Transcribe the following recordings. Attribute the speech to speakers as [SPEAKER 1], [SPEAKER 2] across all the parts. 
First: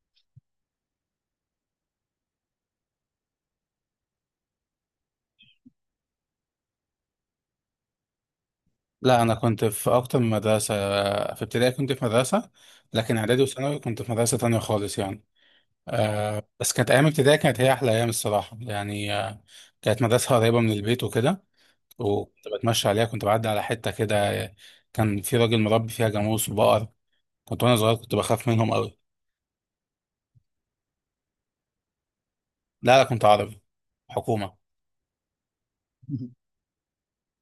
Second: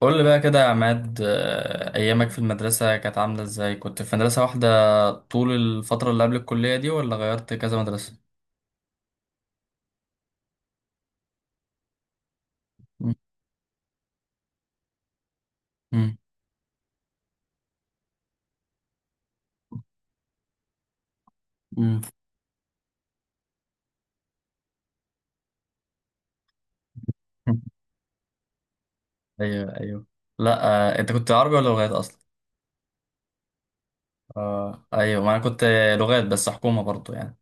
[SPEAKER 1] قول لي بقى كده يا عماد، أيامك في المدرسة كانت عاملة إزاي؟ كنت في مدرسة واحدة طول الفترة اللي قبل الكلية دي ولا غيرت كذا مدرسة؟
[SPEAKER 2] لا انا كنت في اكتر من مدرسه. في ابتدائي كنت في مدرسه، لكن اعدادي وثانوي كنت في مدرسه تانية خالص يعني.
[SPEAKER 1] مم.
[SPEAKER 2] أه بس كانت ايام ابتدائي كانت هي احلى ايام الصراحه يعني. أه كانت مدرسه قريبه من البيت وكده،
[SPEAKER 1] امم
[SPEAKER 2] وكنت بتمشى عليها، كنت بعدي على حته كده. آه، كان في راجل مربي فيها جاموس وبقر. كنت وانا صغير كنت بخاف منهم قوي.
[SPEAKER 1] أيوه، أيوه. لا. أنت كنت عربي ولا لغات أصلا؟
[SPEAKER 2] لا لا كنت عربي، حكومه.
[SPEAKER 1] آه أيوه، ما أنا كنت لغات بس حكومة برضو يعني.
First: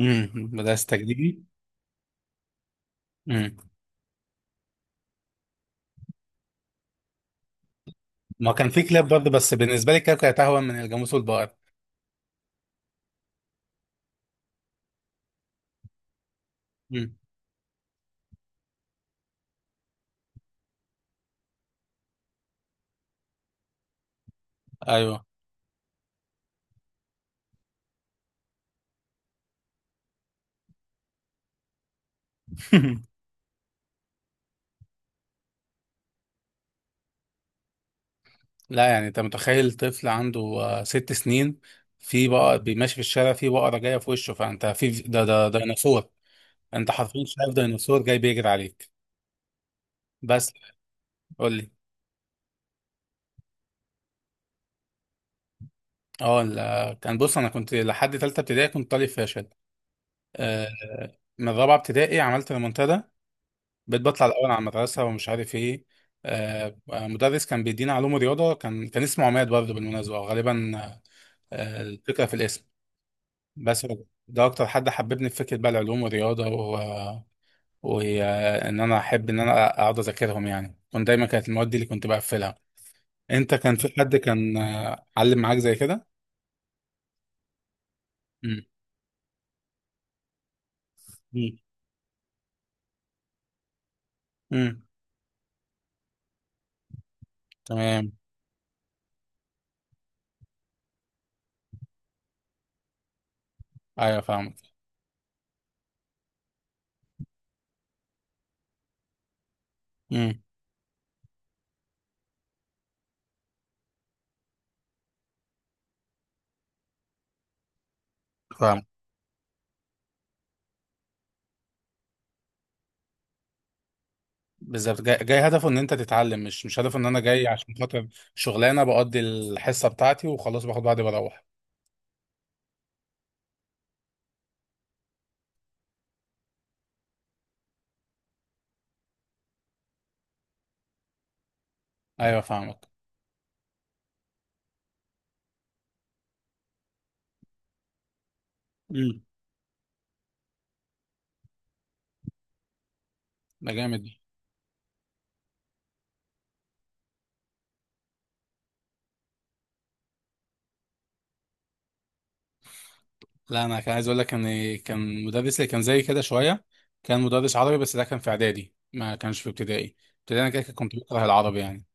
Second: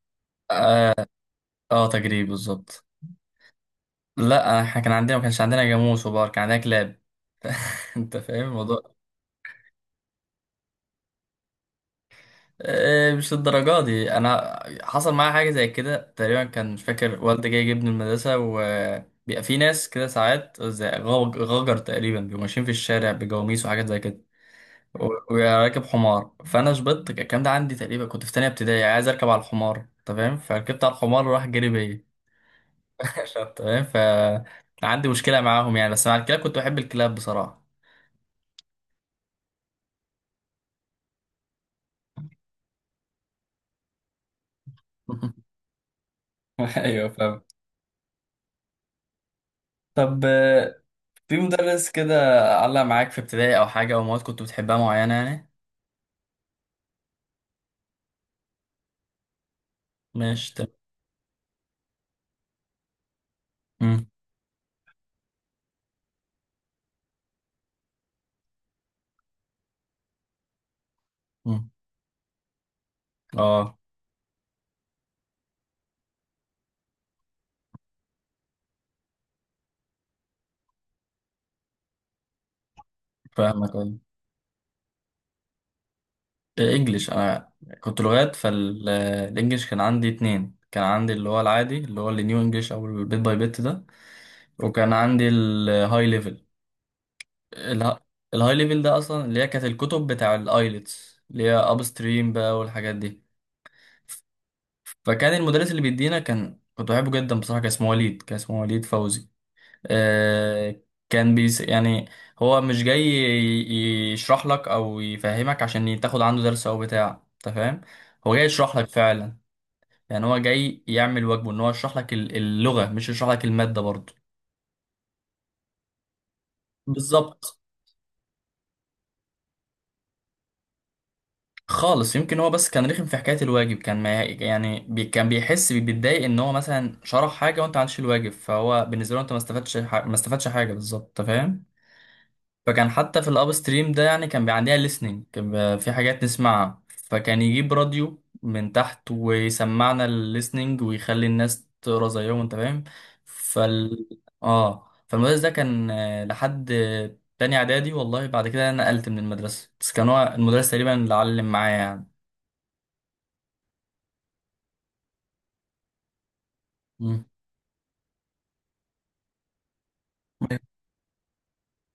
[SPEAKER 2] مدرسه
[SPEAKER 1] أه.
[SPEAKER 2] تجريبي.
[SPEAKER 1] آه، تجريب بالظبط.
[SPEAKER 2] امم
[SPEAKER 1] لا إحنا كان عندنا، ما كانش عندنا جاموس وبار، كان عندنا كلاب. أنت فاهم
[SPEAKER 2] ما كان في
[SPEAKER 1] الموضوع.
[SPEAKER 2] كلاب برضه، بس بالنسبه لي الكلاب كانت اهون من الجاموس والبقر.
[SPEAKER 1] إيه، مش للدرجة دي. انا حصل معايا حاجه زي كده تقريبا، كان مش
[SPEAKER 2] امم،
[SPEAKER 1] فاكر والدي جاي يجيبني المدرسه، وبيبقى في ناس كده ساعات زي غجر تقريبا بيبقوا ماشيين في الشارع بجواميس وحاجات زي كده
[SPEAKER 2] ايوه.
[SPEAKER 1] وراكب حمار، فانا شبطت الكلام ده عندي تقريبا، كنت في تانية ابتدائي عايز اركب على الحمار، انت فاهم، فركبت على الحمار وراح جري بيا. أنت فاهم، ف عندي مشكله معاهم يعني، بس مع الكلاب كنت بحب الكلاب بصراحه.
[SPEAKER 2] لا يعني، انت متخيل طفل عنده ست سنين في بقى بيمشي في الشارع، في بقرة جاية في وشه، فانت في ده ده ده ديناصور. انت
[SPEAKER 1] ايوه
[SPEAKER 2] حرفيا
[SPEAKER 1] فاهم.
[SPEAKER 2] شايف ديناصور جاي بيجري عليك.
[SPEAKER 1] طب
[SPEAKER 2] بس
[SPEAKER 1] في
[SPEAKER 2] قول لي.
[SPEAKER 1] مدرس كده علق معاك في ابتدائي او حاجه، او مواد كنت بتحبها معينه يعني.
[SPEAKER 2] اه ال- كان بص، انا كنت لحد ثالثة ابتدائي كنت طالب فاشل.
[SPEAKER 1] مش تمام.
[SPEAKER 2] آه، من رابعة ابتدائي عملت ريمونتادا، بقيت
[SPEAKER 1] مم،
[SPEAKER 2] بطلع الاول على المدرسة ومش عارف ايه. مدرس كان بيدينا علوم رياضة، كان اسمه عماد برضه بالمناسبة غالبا.
[SPEAKER 1] مم.
[SPEAKER 2] الفكرة في الاسم
[SPEAKER 1] اه
[SPEAKER 2] بس. ده اكتر حد حببني في فكره بقى العلوم والرياضه و... وان انا احب ان انا اقعد اذاكرهم يعني، كنت دايما كانت المواد دي اللي كنت بقفلها. انت
[SPEAKER 1] فاهمك،
[SPEAKER 2] كان في
[SPEAKER 1] أيوة.
[SPEAKER 2] حد كان علم معاك زي كده؟
[SPEAKER 1] الانجليش انا كنت لغات،
[SPEAKER 2] امم.
[SPEAKER 1] فالانجليش كان عندي اتنين، كان عندي اللي هو
[SPEAKER 2] امم.
[SPEAKER 1] العادي اللي هو النيو انجليش او البيت باي بيت ده،
[SPEAKER 2] أمم.
[SPEAKER 1] وكان عندي الهاي ليفل.
[SPEAKER 2] تمام.
[SPEAKER 1] الهاي ليفل ده اصلا اللي هي كانت الكتب بتاع الايلتس، اللي هي اب ستريم بقى والحاجات دي.
[SPEAKER 2] ايوه فاهمك.
[SPEAKER 1] فكان المدرس اللي بيدينا كان، كنت بحبه جدا بصراحه، كان اسمه وليد، كان اسمه وليد فوزي.
[SPEAKER 2] امم.
[SPEAKER 1] آه، كان بيس يعني، هو مش جاي يشرح لك او يفهمك عشان تاخد عنده درس او بتاع، انت فاهم، هو جاي يشرح
[SPEAKER 2] فاهم.
[SPEAKER 1] لك فعلا. يعني هو جاي يعمل واجبه ان هو يشرح لك اللغة، مش يشرح لك المادة برضه.
[SPEAKER 2] بالظبط، جاي هدفه ان انت تتعلم، مش هدفه ان انا جاي
[SPEAKER 1] بالظبط.
[SPEAKER 2] عشان خاطر شغلانه بقضي الحصه بتاعتي وخلاص باخد بعضي بروح.
[SPEAKER 1] خالص، يمكن هو بس كان رخم في حكاية الواجب، كان ما يعني بي، كان بيحس بيتضايق ان هو مثلا شرح حاجة وانت ما عملتش الواجب، فهو بالنسبة له انت ما استفدتش ما استفدتش حاجة بالظبط، انت فاهم.
[SPEAKER 2] ايوه فاهمك.
[SPEAKER 1] فكان حتى في الاب ستريم ده يعني، كان بيبقى عندنا listening، كان بيبقى في حاجات نسمعها، فكان يجيب راديو من تحت
[SPEAKER 2] امم.
[SPEAKER 1] ويسمعنا الليسننج ويخلي الناس تقرا زيهم، انت فاهم.
[SPEAKER 2] ده جامد.
[SPEAKER 1] فال، اه فالمدرس ده كان، لحد تاني اعدادي والله، بعد كده انا نقلت من المدرسه، بس كان هو المدرس تقريبا اللي علم معايا يعني.
[SPEAKER 2] لا انا كان عايز اقول لك ان كان مدرس اللي كان زي كده شويه، كان
[SPEAKER 1] امم
[SPEAKER 2] مدرس عربي، بس ده كان في اعدادي، ما كانش في ابتدائي. ابتدائي انا كده كنت بكره العربي يعني.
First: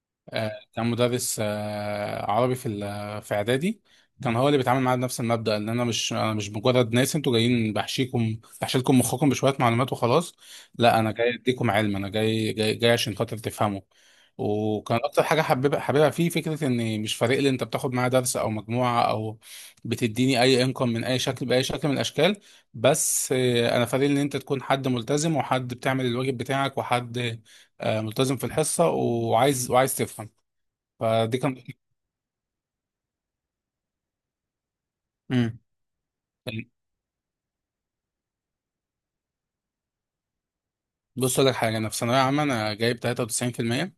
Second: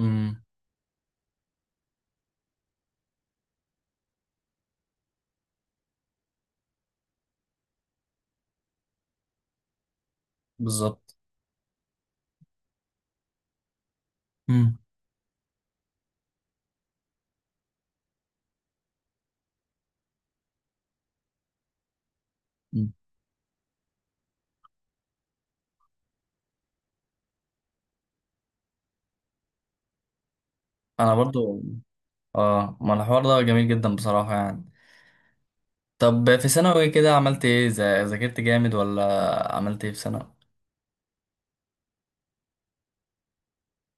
[SPEAKER 1] امم
[SPEAKER 2] كان مدرس عربي في في اعدادي، كان هو اللي بيتعامل معايا بنفس المبدأ ان انا مش مجرد ناس انتوا جايين بحشيكم بحشيلكم مخكم بشوية معلومات وخلاص. لا انا
[SPEAKER 1] بالظبط.
[SPEAKER 2] جاي اديكم علم، انا جاي عشان خاطر تفهموا.
[SPEAKER 1] امم
[SPEAKER 2] وكان اكتر حاجة حبيبها فيه فكرة ان مش فارق لي انت بتاخد معايا درس او مجموعة او بتديني اي، انكم من اي شكل باي شكل من الاشكال. بس انا فارق لي ان انت تكون حد ملتزم، وحد بتعمل الواجب بتاعك، وحد ملتزم في الحصة وعايز تفهم.
[SPEAKER 1] انا
[SPEAKER 2] فدي كان.
[SPEAKER 1] برضو. اه، ما الحوار ده جميل جدا بصراحه يعني.
[SPEAKER 2] امم.
[SPEAKER 1] طب في ثانوي كده عملت ايه، ذاكرت جامد ولا عملت ايه في ثانوي؟
[SPEAKER 2] بص اقول لك حاجه، انا في ثانويه عامه انا جايب 93%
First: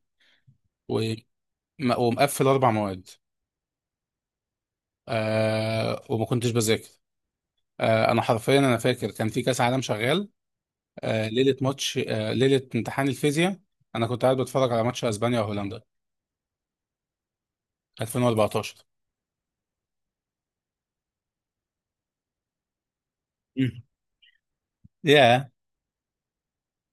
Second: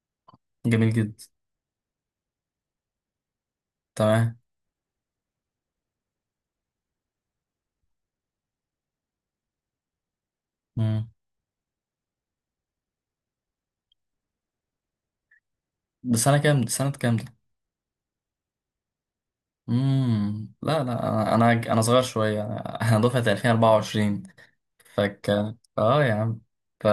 [SPEAKER 1] جميل
[SPEAKER 2] و...
[SPEAKER 1] جدا.
[SPEAKER 2] ومقفل اربع مواد.
[SPEAKER 1] تمام.
[SPEAKER 2] آه، وما كنتش بذاكر. آه، انا حرفيا انا فاكر كان في كاس عالم شغال.
[SPEAKER 1] امم
[SPEAKER 2] آه، ليله ماتش، ليله امتحان الفيزياء انا كنت قاعد بتفرج على ماتش اسبانيا وهولندا.
[SPEAKER 1] ده سنة كام ده، سنة كام ده؟
[SPEAKER 2] 2014.
[SPEAKER 1] لا، لا، انا صغير شوية، انا أنا دفعة
[SPEAKER 2] يا.
[SPEAKER 1] 2024. فك،
[SPEAKER 2] ياه
[SPEAKER 1] اه يا عم، ف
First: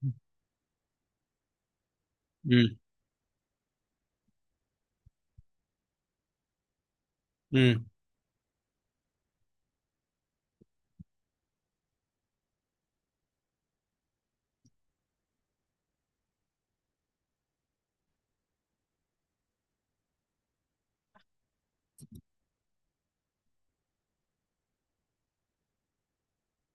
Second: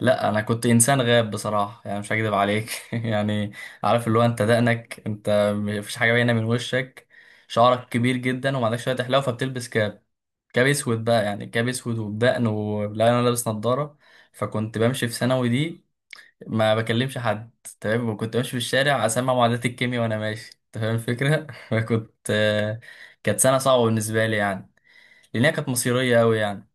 [SPEAKER 1] لا انا كنت انسان غاب بصراحه، يعني مش هكذب عليك يعني، عارف اللي هو انت دقنك، انت مفيش حاجه باينه من وشك،
[SPEAKER 2] امم
[SPEAKER 1] شعرك كبير جدا وما عندكش شويه حلاوه، فبتلبس كاب، كاب اسود بقى، يعني كاب اسود وبدقن، ولا انا لابس نظاره. فكنت بمشي في ثانوي دي ما بكلمش حد، تمام، وكنت بمشي في الشارع اسمع معادلات الكيمياء وانا ماشي، انت فاهم الفكره. فكنت، كانت سنه صعبه بالنسبه لي يعني، لانها كانت مصيريه قوي يعني.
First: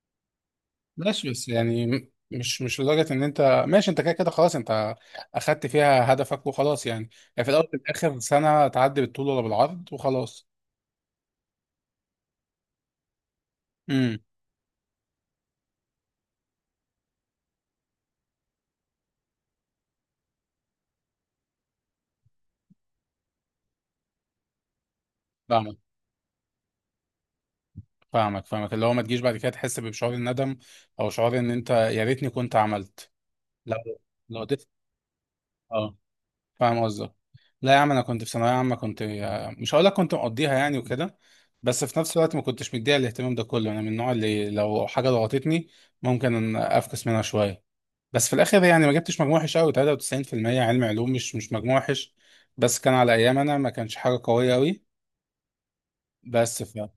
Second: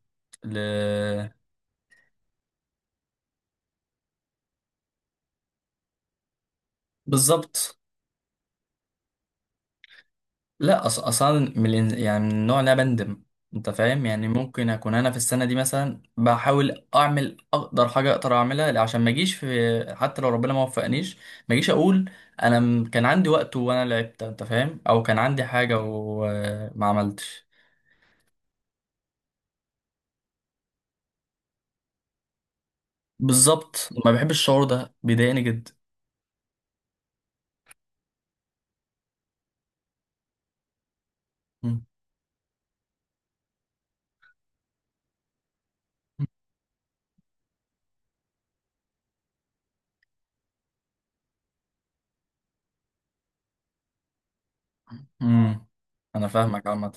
[SPEAKER 1] ل...
[SPEAKER 2] ماشي، بس يعني مش لدرجة ان انت، ماشي، انت كده كده خلاص، انت اخدت فيها هدفك وخلاص يعني. يعني في الاول وفي
[SPEAKER 1] بالظبط.
[SPEAKER 2] الاخر سنة تعدي بالطول ولا بالعرض وخلاص.
[SPEAKER 1] لا اصلا من يعني من النوع اللي انا بندم، انت فاهم
[SPEAKER 2] امم.
[SPEAKER 1] يعني، ممكن اكون انا في السنه دي مثلا بحاول اعمل اقدر حاجه اقدر اعملها عشان ما اجيش، في حتى لو ربنا ما وفقنيش ما اجيش اقول انا، كان عندي وقت وانا لعبت انت فاهم، او كان عندي
[SPEAKER 2] فاهمك،
[SPEAKER 1] حاجه وما عملتش.
[SPEAKER 2] فاهمك، فاهمك، اللي هو ما تجيش بعد كده تحس بشعور الندم، او شعور ان انت يا ريتني كنت عملت. لو
[SPEAKER 1] بالظبط، ما بحبش
[SPEAKER 2] لو
[SPEAKER 1] الشعور
[SPEAKER 2] قدرت.
[SPEAKER 1] ده، بيضايقني جدا.
[SPEAKER 2] اه، فاهم قصدك. لا يا عم، انا كنت في ثانوية عامة كنت، مش هقول لك كنت مقضيها يعني وكده، بس
[SPEAKER 1] مم.
[SPEAKER 2] في نفس الوقت ما كنتش مديها الاهتمام ده كله. انا من النوع اللي لو حاجة ضغطتني ممكن أن افكس منها شوية، بس في الاخر يعني ما جبتش مجموع وحش قوي، 93%. علم علوم، مش مجموع وحش، بس كان على ايام انا ما كانش حاجه قويه قوي.
[SPEAKER 1] مم. انا
[SPEAKER 2] بس
[SPEAKER 1] فاهمك
[SPEAKER 2] ف
[SPEAKER 1] عامه.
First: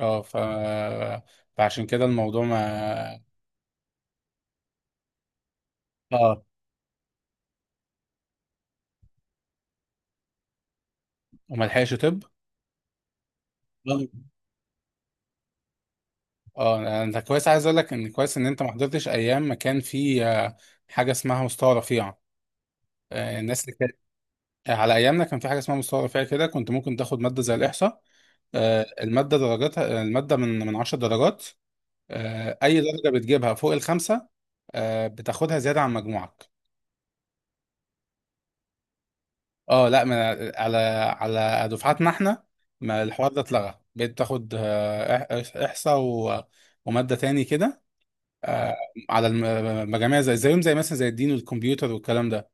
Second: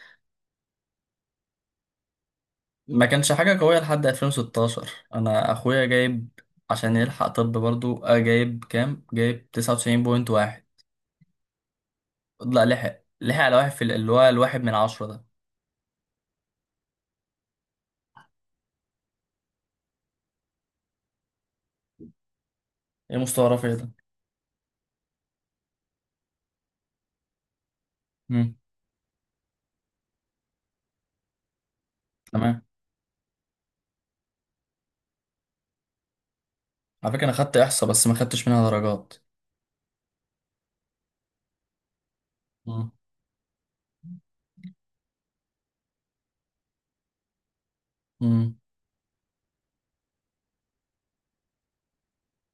[SPEAKER 2] اه ف فعشان كده الموضوع
[SPEAKER 1] ما
[SPEAKER 2] ما.
[SPEAKER 1] كانش حاجة قوية لحد 2016، أنا أخويا جايب
[SPEAKER 2] اه
[SPEAKER 1] عشان يلحق طب برضو، جايب كام؟ جايب 99.1.
[SPEAKER 2] وما لحقش طب.
[SPEAKER 1] لا لحق، لحق على واحد في اللي هو الواحد من عشرة ده.
[SPEAKER 2] اه، انت كويس، عايز اقول لك ان كويس ان انت ما حضرتش ايام ما كان في حاجه اسمها مستوى رفيع.
[SPEAKER 1] إيه مستوى
[SPEAKER 2] الناس
[SPEAKER 1] رفيع
[SPEAKER 2] اللي
[SPEAKER 1] ده؟
[SPEAKER 2] كانت على ايامنا، كان في حاجه اسمها مستوى رفيع كده، كنت ممكن تاخد ماده زي الاحصاء.
[SPEAKER 1] مم.
[SPEAKER 2] الماده درجاتها، الماده من 10 درجات.
[SPEAKER 1] تمام.
[SPEAKER 2] اي درجه بتجيبها فوق الخمسه، بتاخدها زياده عن مجموعك.
[SPEAKER 1] على فكرة أنا خدت إحصاء بس ما خدتش منها درجات.
[SPEAKER 2] اه، لا ما. على على دفعاتنا احنا
[SPEAKER 1] مم.
[SPEAKER 2] ما الحوار ده اتلغى، بقيت تاخد احصاء وماده تاني كده،
[SPEAKER 1] مم.
[SPEAKER 2] آه، المجاميع زي زيهم زي مثلا زي الدين والكمبيوتر والكلام ده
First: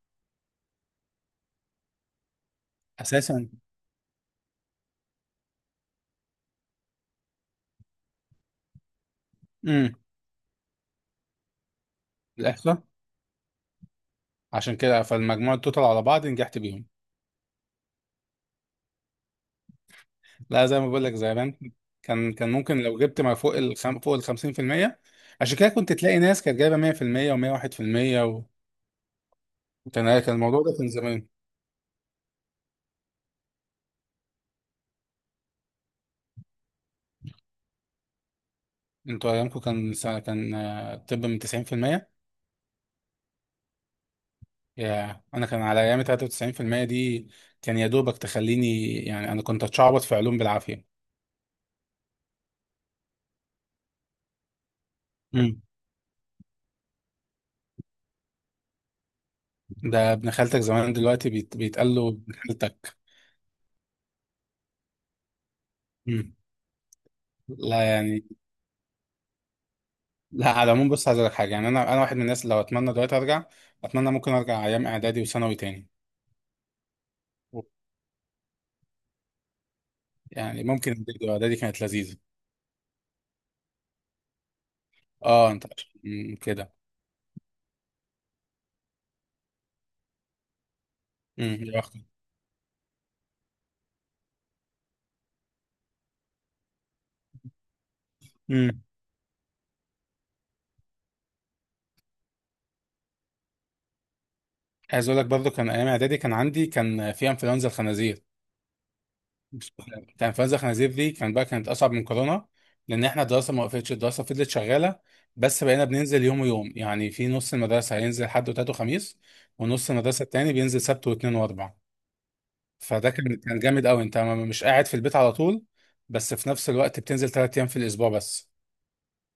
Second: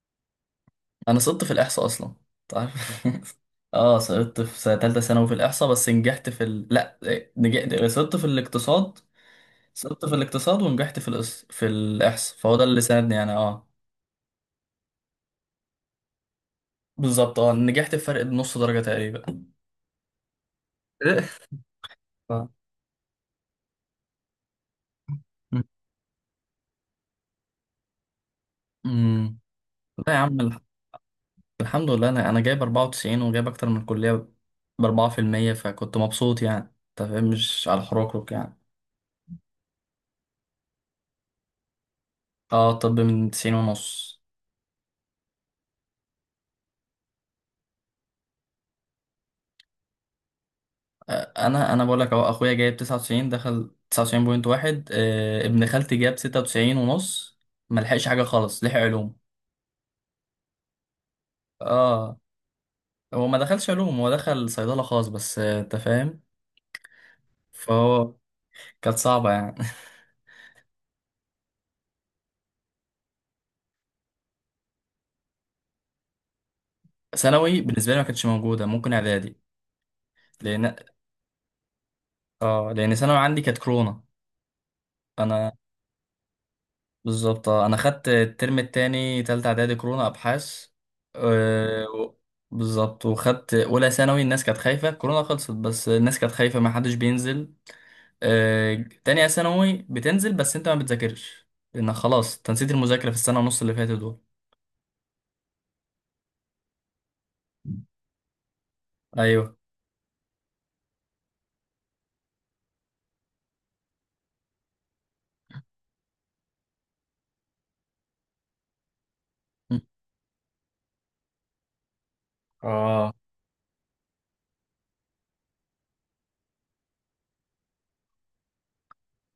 [SPEAKER 1] أنا سقطت في الإحصاء أصلا، تعرف.
[SPEAKER 2] اساسا.
[SPEAKER 1] آه سقطت في سنة تالتة ثانوي في الإحصاء، بس نجحت في ال... لا إيه، نجحت، سقطت في الاقتصاد.
[SPEAKER 2] امم
[SPEAKER 1] سقطت في الاقتصاد ونجحت في في الإحصاء، فهو ده اللي
[SPEAKER 2] الاحصاء،
[SPEAKER 1] ساعدني أنا. آه
[SPEAKER 2] عشان كده فالمجموع التوتال على بعض نجحت بيهم.
[SPEAKER 1] بالظبط، اه نجحت بفرق نص درجة تقريبا.
[SPEAKER 2] لا زي ما بقول لك،
[SPEAKER 1] إيه؟
[SPEAKER 2] زي ما كان
[SPEAKER 1] ف...
[SPEAKER 2] كان ممكن لو جبت ما فوق فوق ال 50%. عشان كده كنت تلاقي ناس كانت جايبه 100% و101%.
[SPEAKER 1] امم
[SPEAKER 2] كان
[SPEAKER 1] لا يا
[SPEAKER 2] كان
[SPEAKER 1] عم،
[SPEAKER 2] الموضوع ده كان زمان.
[SPEAKER 1] الحمد لله انا، انا جايب 94 وجايب اكتر من الكلية ب 4%، فكنت مبسوط يعني، انت فاهم، مش على الحروك يعني.
[SPEAKER 2] انتوا ايامكم كان الطب من 90%.
[SPEAKER 1] اه، طب من 90 ونص.
[SPEAKER 2] يا، انا كان على ايامي 93% دي كان يا دوبك تخليني يعني، انا كنت اتشعبط في علوم بالعافيه.
[SPEAKER 1] انا بقول لك اهو، اخويا جايب 99 دخل 99.1،
[SPEAKER 2] امم.
[SPEAKER 1] ابن خالتي جاب 96 ونص، ما لحقش حاجة خالص، لحق علوم.
[SPEAKER 2] ده ابن خالتك زمان دلوقتي بيتقال له
[SPEAKER 1] اه،
[SPEAKER 2] ابن خالتك.
[SPEAKER 1] هو ما دخلش علوم، هو دخل صيدلة خاص بس، انت فاهم.
[SPEAKER 2] امم. لا
[SPEAKER 1] فهو
[SPEAKER 2] يعني.
[SPEAKER 1] كانت صعبة يعني.
[SPEAKER 2] لا على العموم، بص عايز اقول لك حاجه يعني، انا واحد من الناس لو اتمنى دلوقتي ارجع، اتمنى ممكن ارجع ايام اعدادي وثانوي تاني.
[SPEAKER 1] ثانوي بالنسبه لي ما كانتش موجوده، ممكن اعدادي،
[SPEAKER 2] يعني
[SPEAKER 1] لان،
[SPEAKER 2] ممكن إعدادي كانت لذيذه.
[SPEAKER 1] اه لان ثانوي عندي كانت كورونا.
[SPEAKER 2] اه،
[SPEAKER 1] انا
[SPEAKER 2] انت كده.
[SPEAKER 1] بالظبط، انا خدت الترم التاني تالتة اعدادي كورونا ابحاث،
[SPEAKER 2] امم. يا
[SPEAKER 1] آه، و- بالظبط، وخدت اولى ثانوي الناس كانت خايفه، كورونا خلصت بس الناس كانت خايفه، ما حدش بينزل.
[SPEAKER 2] بختك.
[SPEAKER 1] آه، تانية ثانوي بتنزل بس انت ما بتذاكرش، لان خلاص انت نسيت المذاكره في السنه ونص اللي فاتت دول.
[SPEAKER 2] عايز اقول لك برضه كان ايام اعدادي كان عندي كان في انفلونزا الخنازير.
[SPEAKER 1] ايوه،
[SPEAKER 2] كان انفلونزا الخنازير دي كان بقى كانت اصعب من كورونا، لان احنا الدراسه ما وقفتش، الدراسه فضلت شغاله، بس بقينا بننزل يوم ويوم يعني، في نص المدرسه هينزل حد وتلات وخميس، ونص المدرسه التاني بينزل سبت واثنين واربع. فده
[SPEAKER 1] اه
[SPEAKER 2] كان جامد قوي، انت مش قاعد في البيت على طول، بس في نفس الوقت بتنزل ثلاث ايام في الاسبوع بس.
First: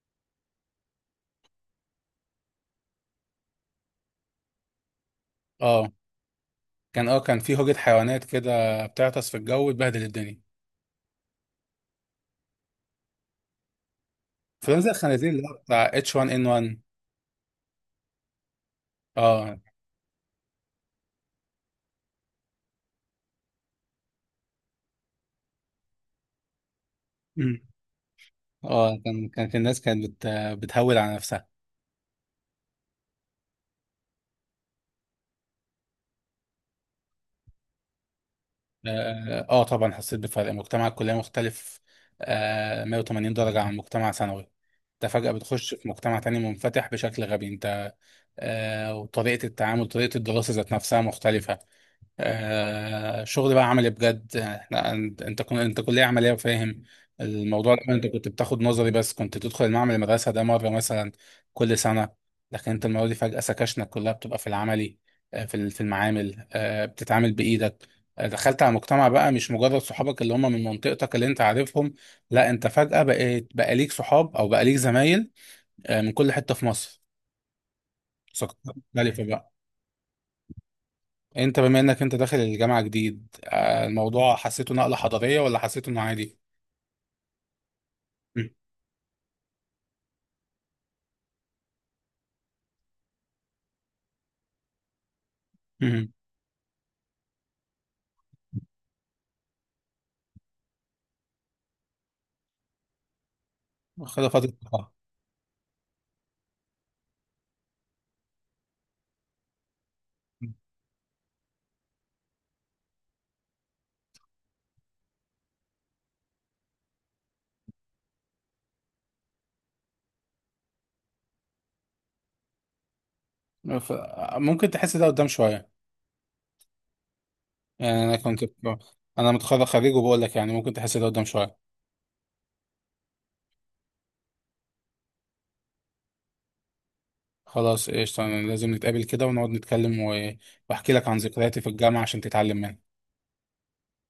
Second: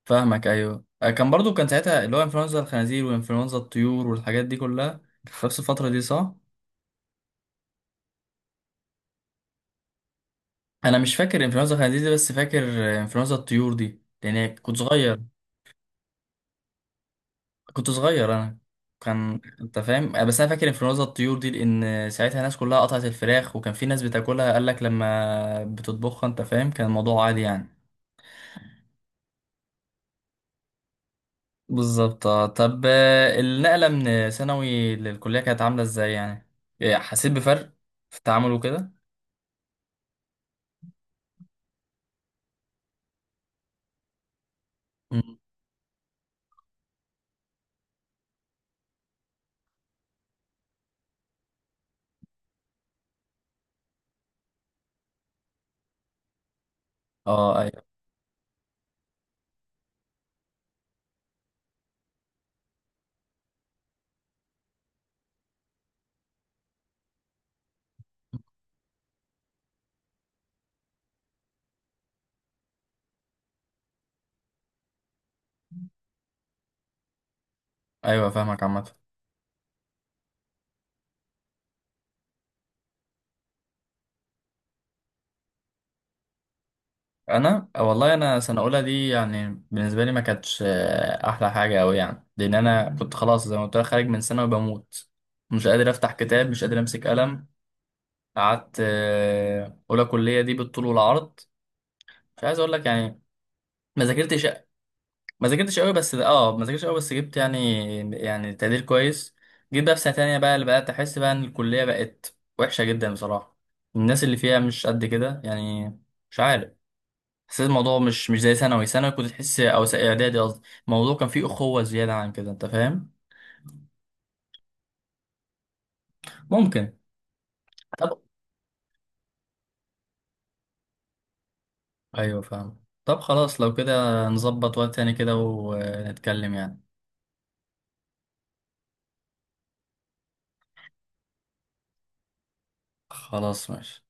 [SPEAKER 1] فاهمك ايوه. كان برضو كان ساعتها اللي هو انفلونزا الخنازير وانفلونزا الطيور والحاجات دي كلها في نفس الفتره
[SPEAKER 2] اه،
[SPEAKER 1] دي، صح؟
[SPEAKER 2] كان في هوجة حيوانات كده بتعطس في الجو وتبهدل الدنيا.
[SPEAKER 1] انا مش فاكر انفلونزا الخنازير دي، بس فاكر انفلونزا الطيور دي لان كنت
[SPEAKER 2] انفلونزا
[SPEAKER 1] صغير.
[SPEAKER 2] الخنازير اللي هو بتاع H1N1.
[SPEAKER 1] كنت صغير انا، كان
[SPEAKER 2] اه
[SPEAKER 1] انت فاهم، بس انا فاكر انفلونزا الطيور دي، لان ساعتها الناس كلها قطعت الفراخ، وكان في ناس بتاكلها، قال لك لما بتطبخها انت فاهم، كان الموضوع عادي يعني.
[SPEAKER 2] اه كان كانت الناس كانت بتهول على نفسها.
[SPEAKER 1] بالظبط. آه. طب، النقله من ثانوي للكليه كانت عامله ازاي يعني، حسيت بفرق في التعامل وكده؟
[SPEAKER 2] اه، طبعا حسيت بفرق. مجتمع الكلية مختلف آه 180 درجة عن مجتمع ثانوي. انت فجأة
[SPEAKER 1] مم.
[SPEAKER 2] بتخش في مجتمع تاني منفتح بشكل غبي، انت. وطريقة التعامل، طريقة الدراسة ذات نفسها مختلفة. آه، شغل بقى عملي بجد احنا. انت كلية عملية وفاهم
[SPEAKER 1] اه
[SPEAKER 2] الموضوع
[SPEAKER 1] أيوه.
[SPEAKER 2] ده، انت كنت بتاخد نظري بس كنت تدخل المعمل المدرسة ده مرة مثلا كل سنة، لكن انت المرة دي فجأة سكاشنك كلها بتبقى في العملي، في المعامل، بتتعامل بإيدك. دخلت على مجتمع بقى، مش مجرد صحابك اللي هم من منطقتك اللي انت عارفهم، لا انت فجأة بقيت بقى ليك صحاب او بقى ليك زمايل من كل حتة في مصر،
[SPEAKER 1] ايوه فاهمك
[SPEAKER 2] ثقافات
[SPEAKER 1] عامه.
[SPEAKER 2] مختلفة بقى. انت بما انك انت داخل الجامعة جديد، الموضوع حسيته نقلة حضارية ولا حسيته انه عادي؟
[SPEAKER 1] انا والله، انا
[SPEAKER 2] مم.
[SPEAKER 1] سنه اولى دي يعني بالنسبه لي ما كانتش احلى حاجه قوي يعني، لان انا كنت خلاص زي ما قلت لك خارج من سنه وبموت، مش قادر افتح
[SPEAKER 2] مم.
[SPEAKER 1] كتاب مش قادر امسك قلم. قعدت اولى كليه دي بالطول والعرض، مش عايز اقول لك يعني ما
[SPEAKER 2] خد
[SPEAKER 1] ذاكرتش.
[SPEAKER 2] فترة
[SPEAKER 1] ما ذاكرتش قوي بس اه ما ذاكرتش قوي، بس جبت يعني، يعني تقدير كويس. جيت بقى في سنه تانية بقى اللي بقى احس بقى ان الكليه بقت وحشه جدا بصراحه، الناس اللي فيها مش قد كده يعني، مش عارف، حسيت الموضوع مش زي ثانوي، ثانوي كنت تحس، او اعدادي قصدي، الموضوع كان فيه اخوه زياده عن كده، انت فاهم.
[SPEAKER 2] ف- ممكن تحس ده قدام شوية.
[SPEAKER 1] ممكن.
[SPEAKER 2] يعني
[SPEAKER 1] طب
[SPEAKER 2] انا متخرج خريج وبقول لك يعني، ممكن تحس ده قدام شوية.
[SPEAKER 1] ايوه فاهم، طب خلاص لو كده نظبط وقت تاني كده ونتكلم يعني.
[SPEAKER 2] خلاص قشطة، أنا لازم نتقابل كده ونقعد نتكلم، و... واحكي لك عن ذكرياتي في الجامعة عشان تتعلم منها.
[SPEAKER 1] خلاص ماشي.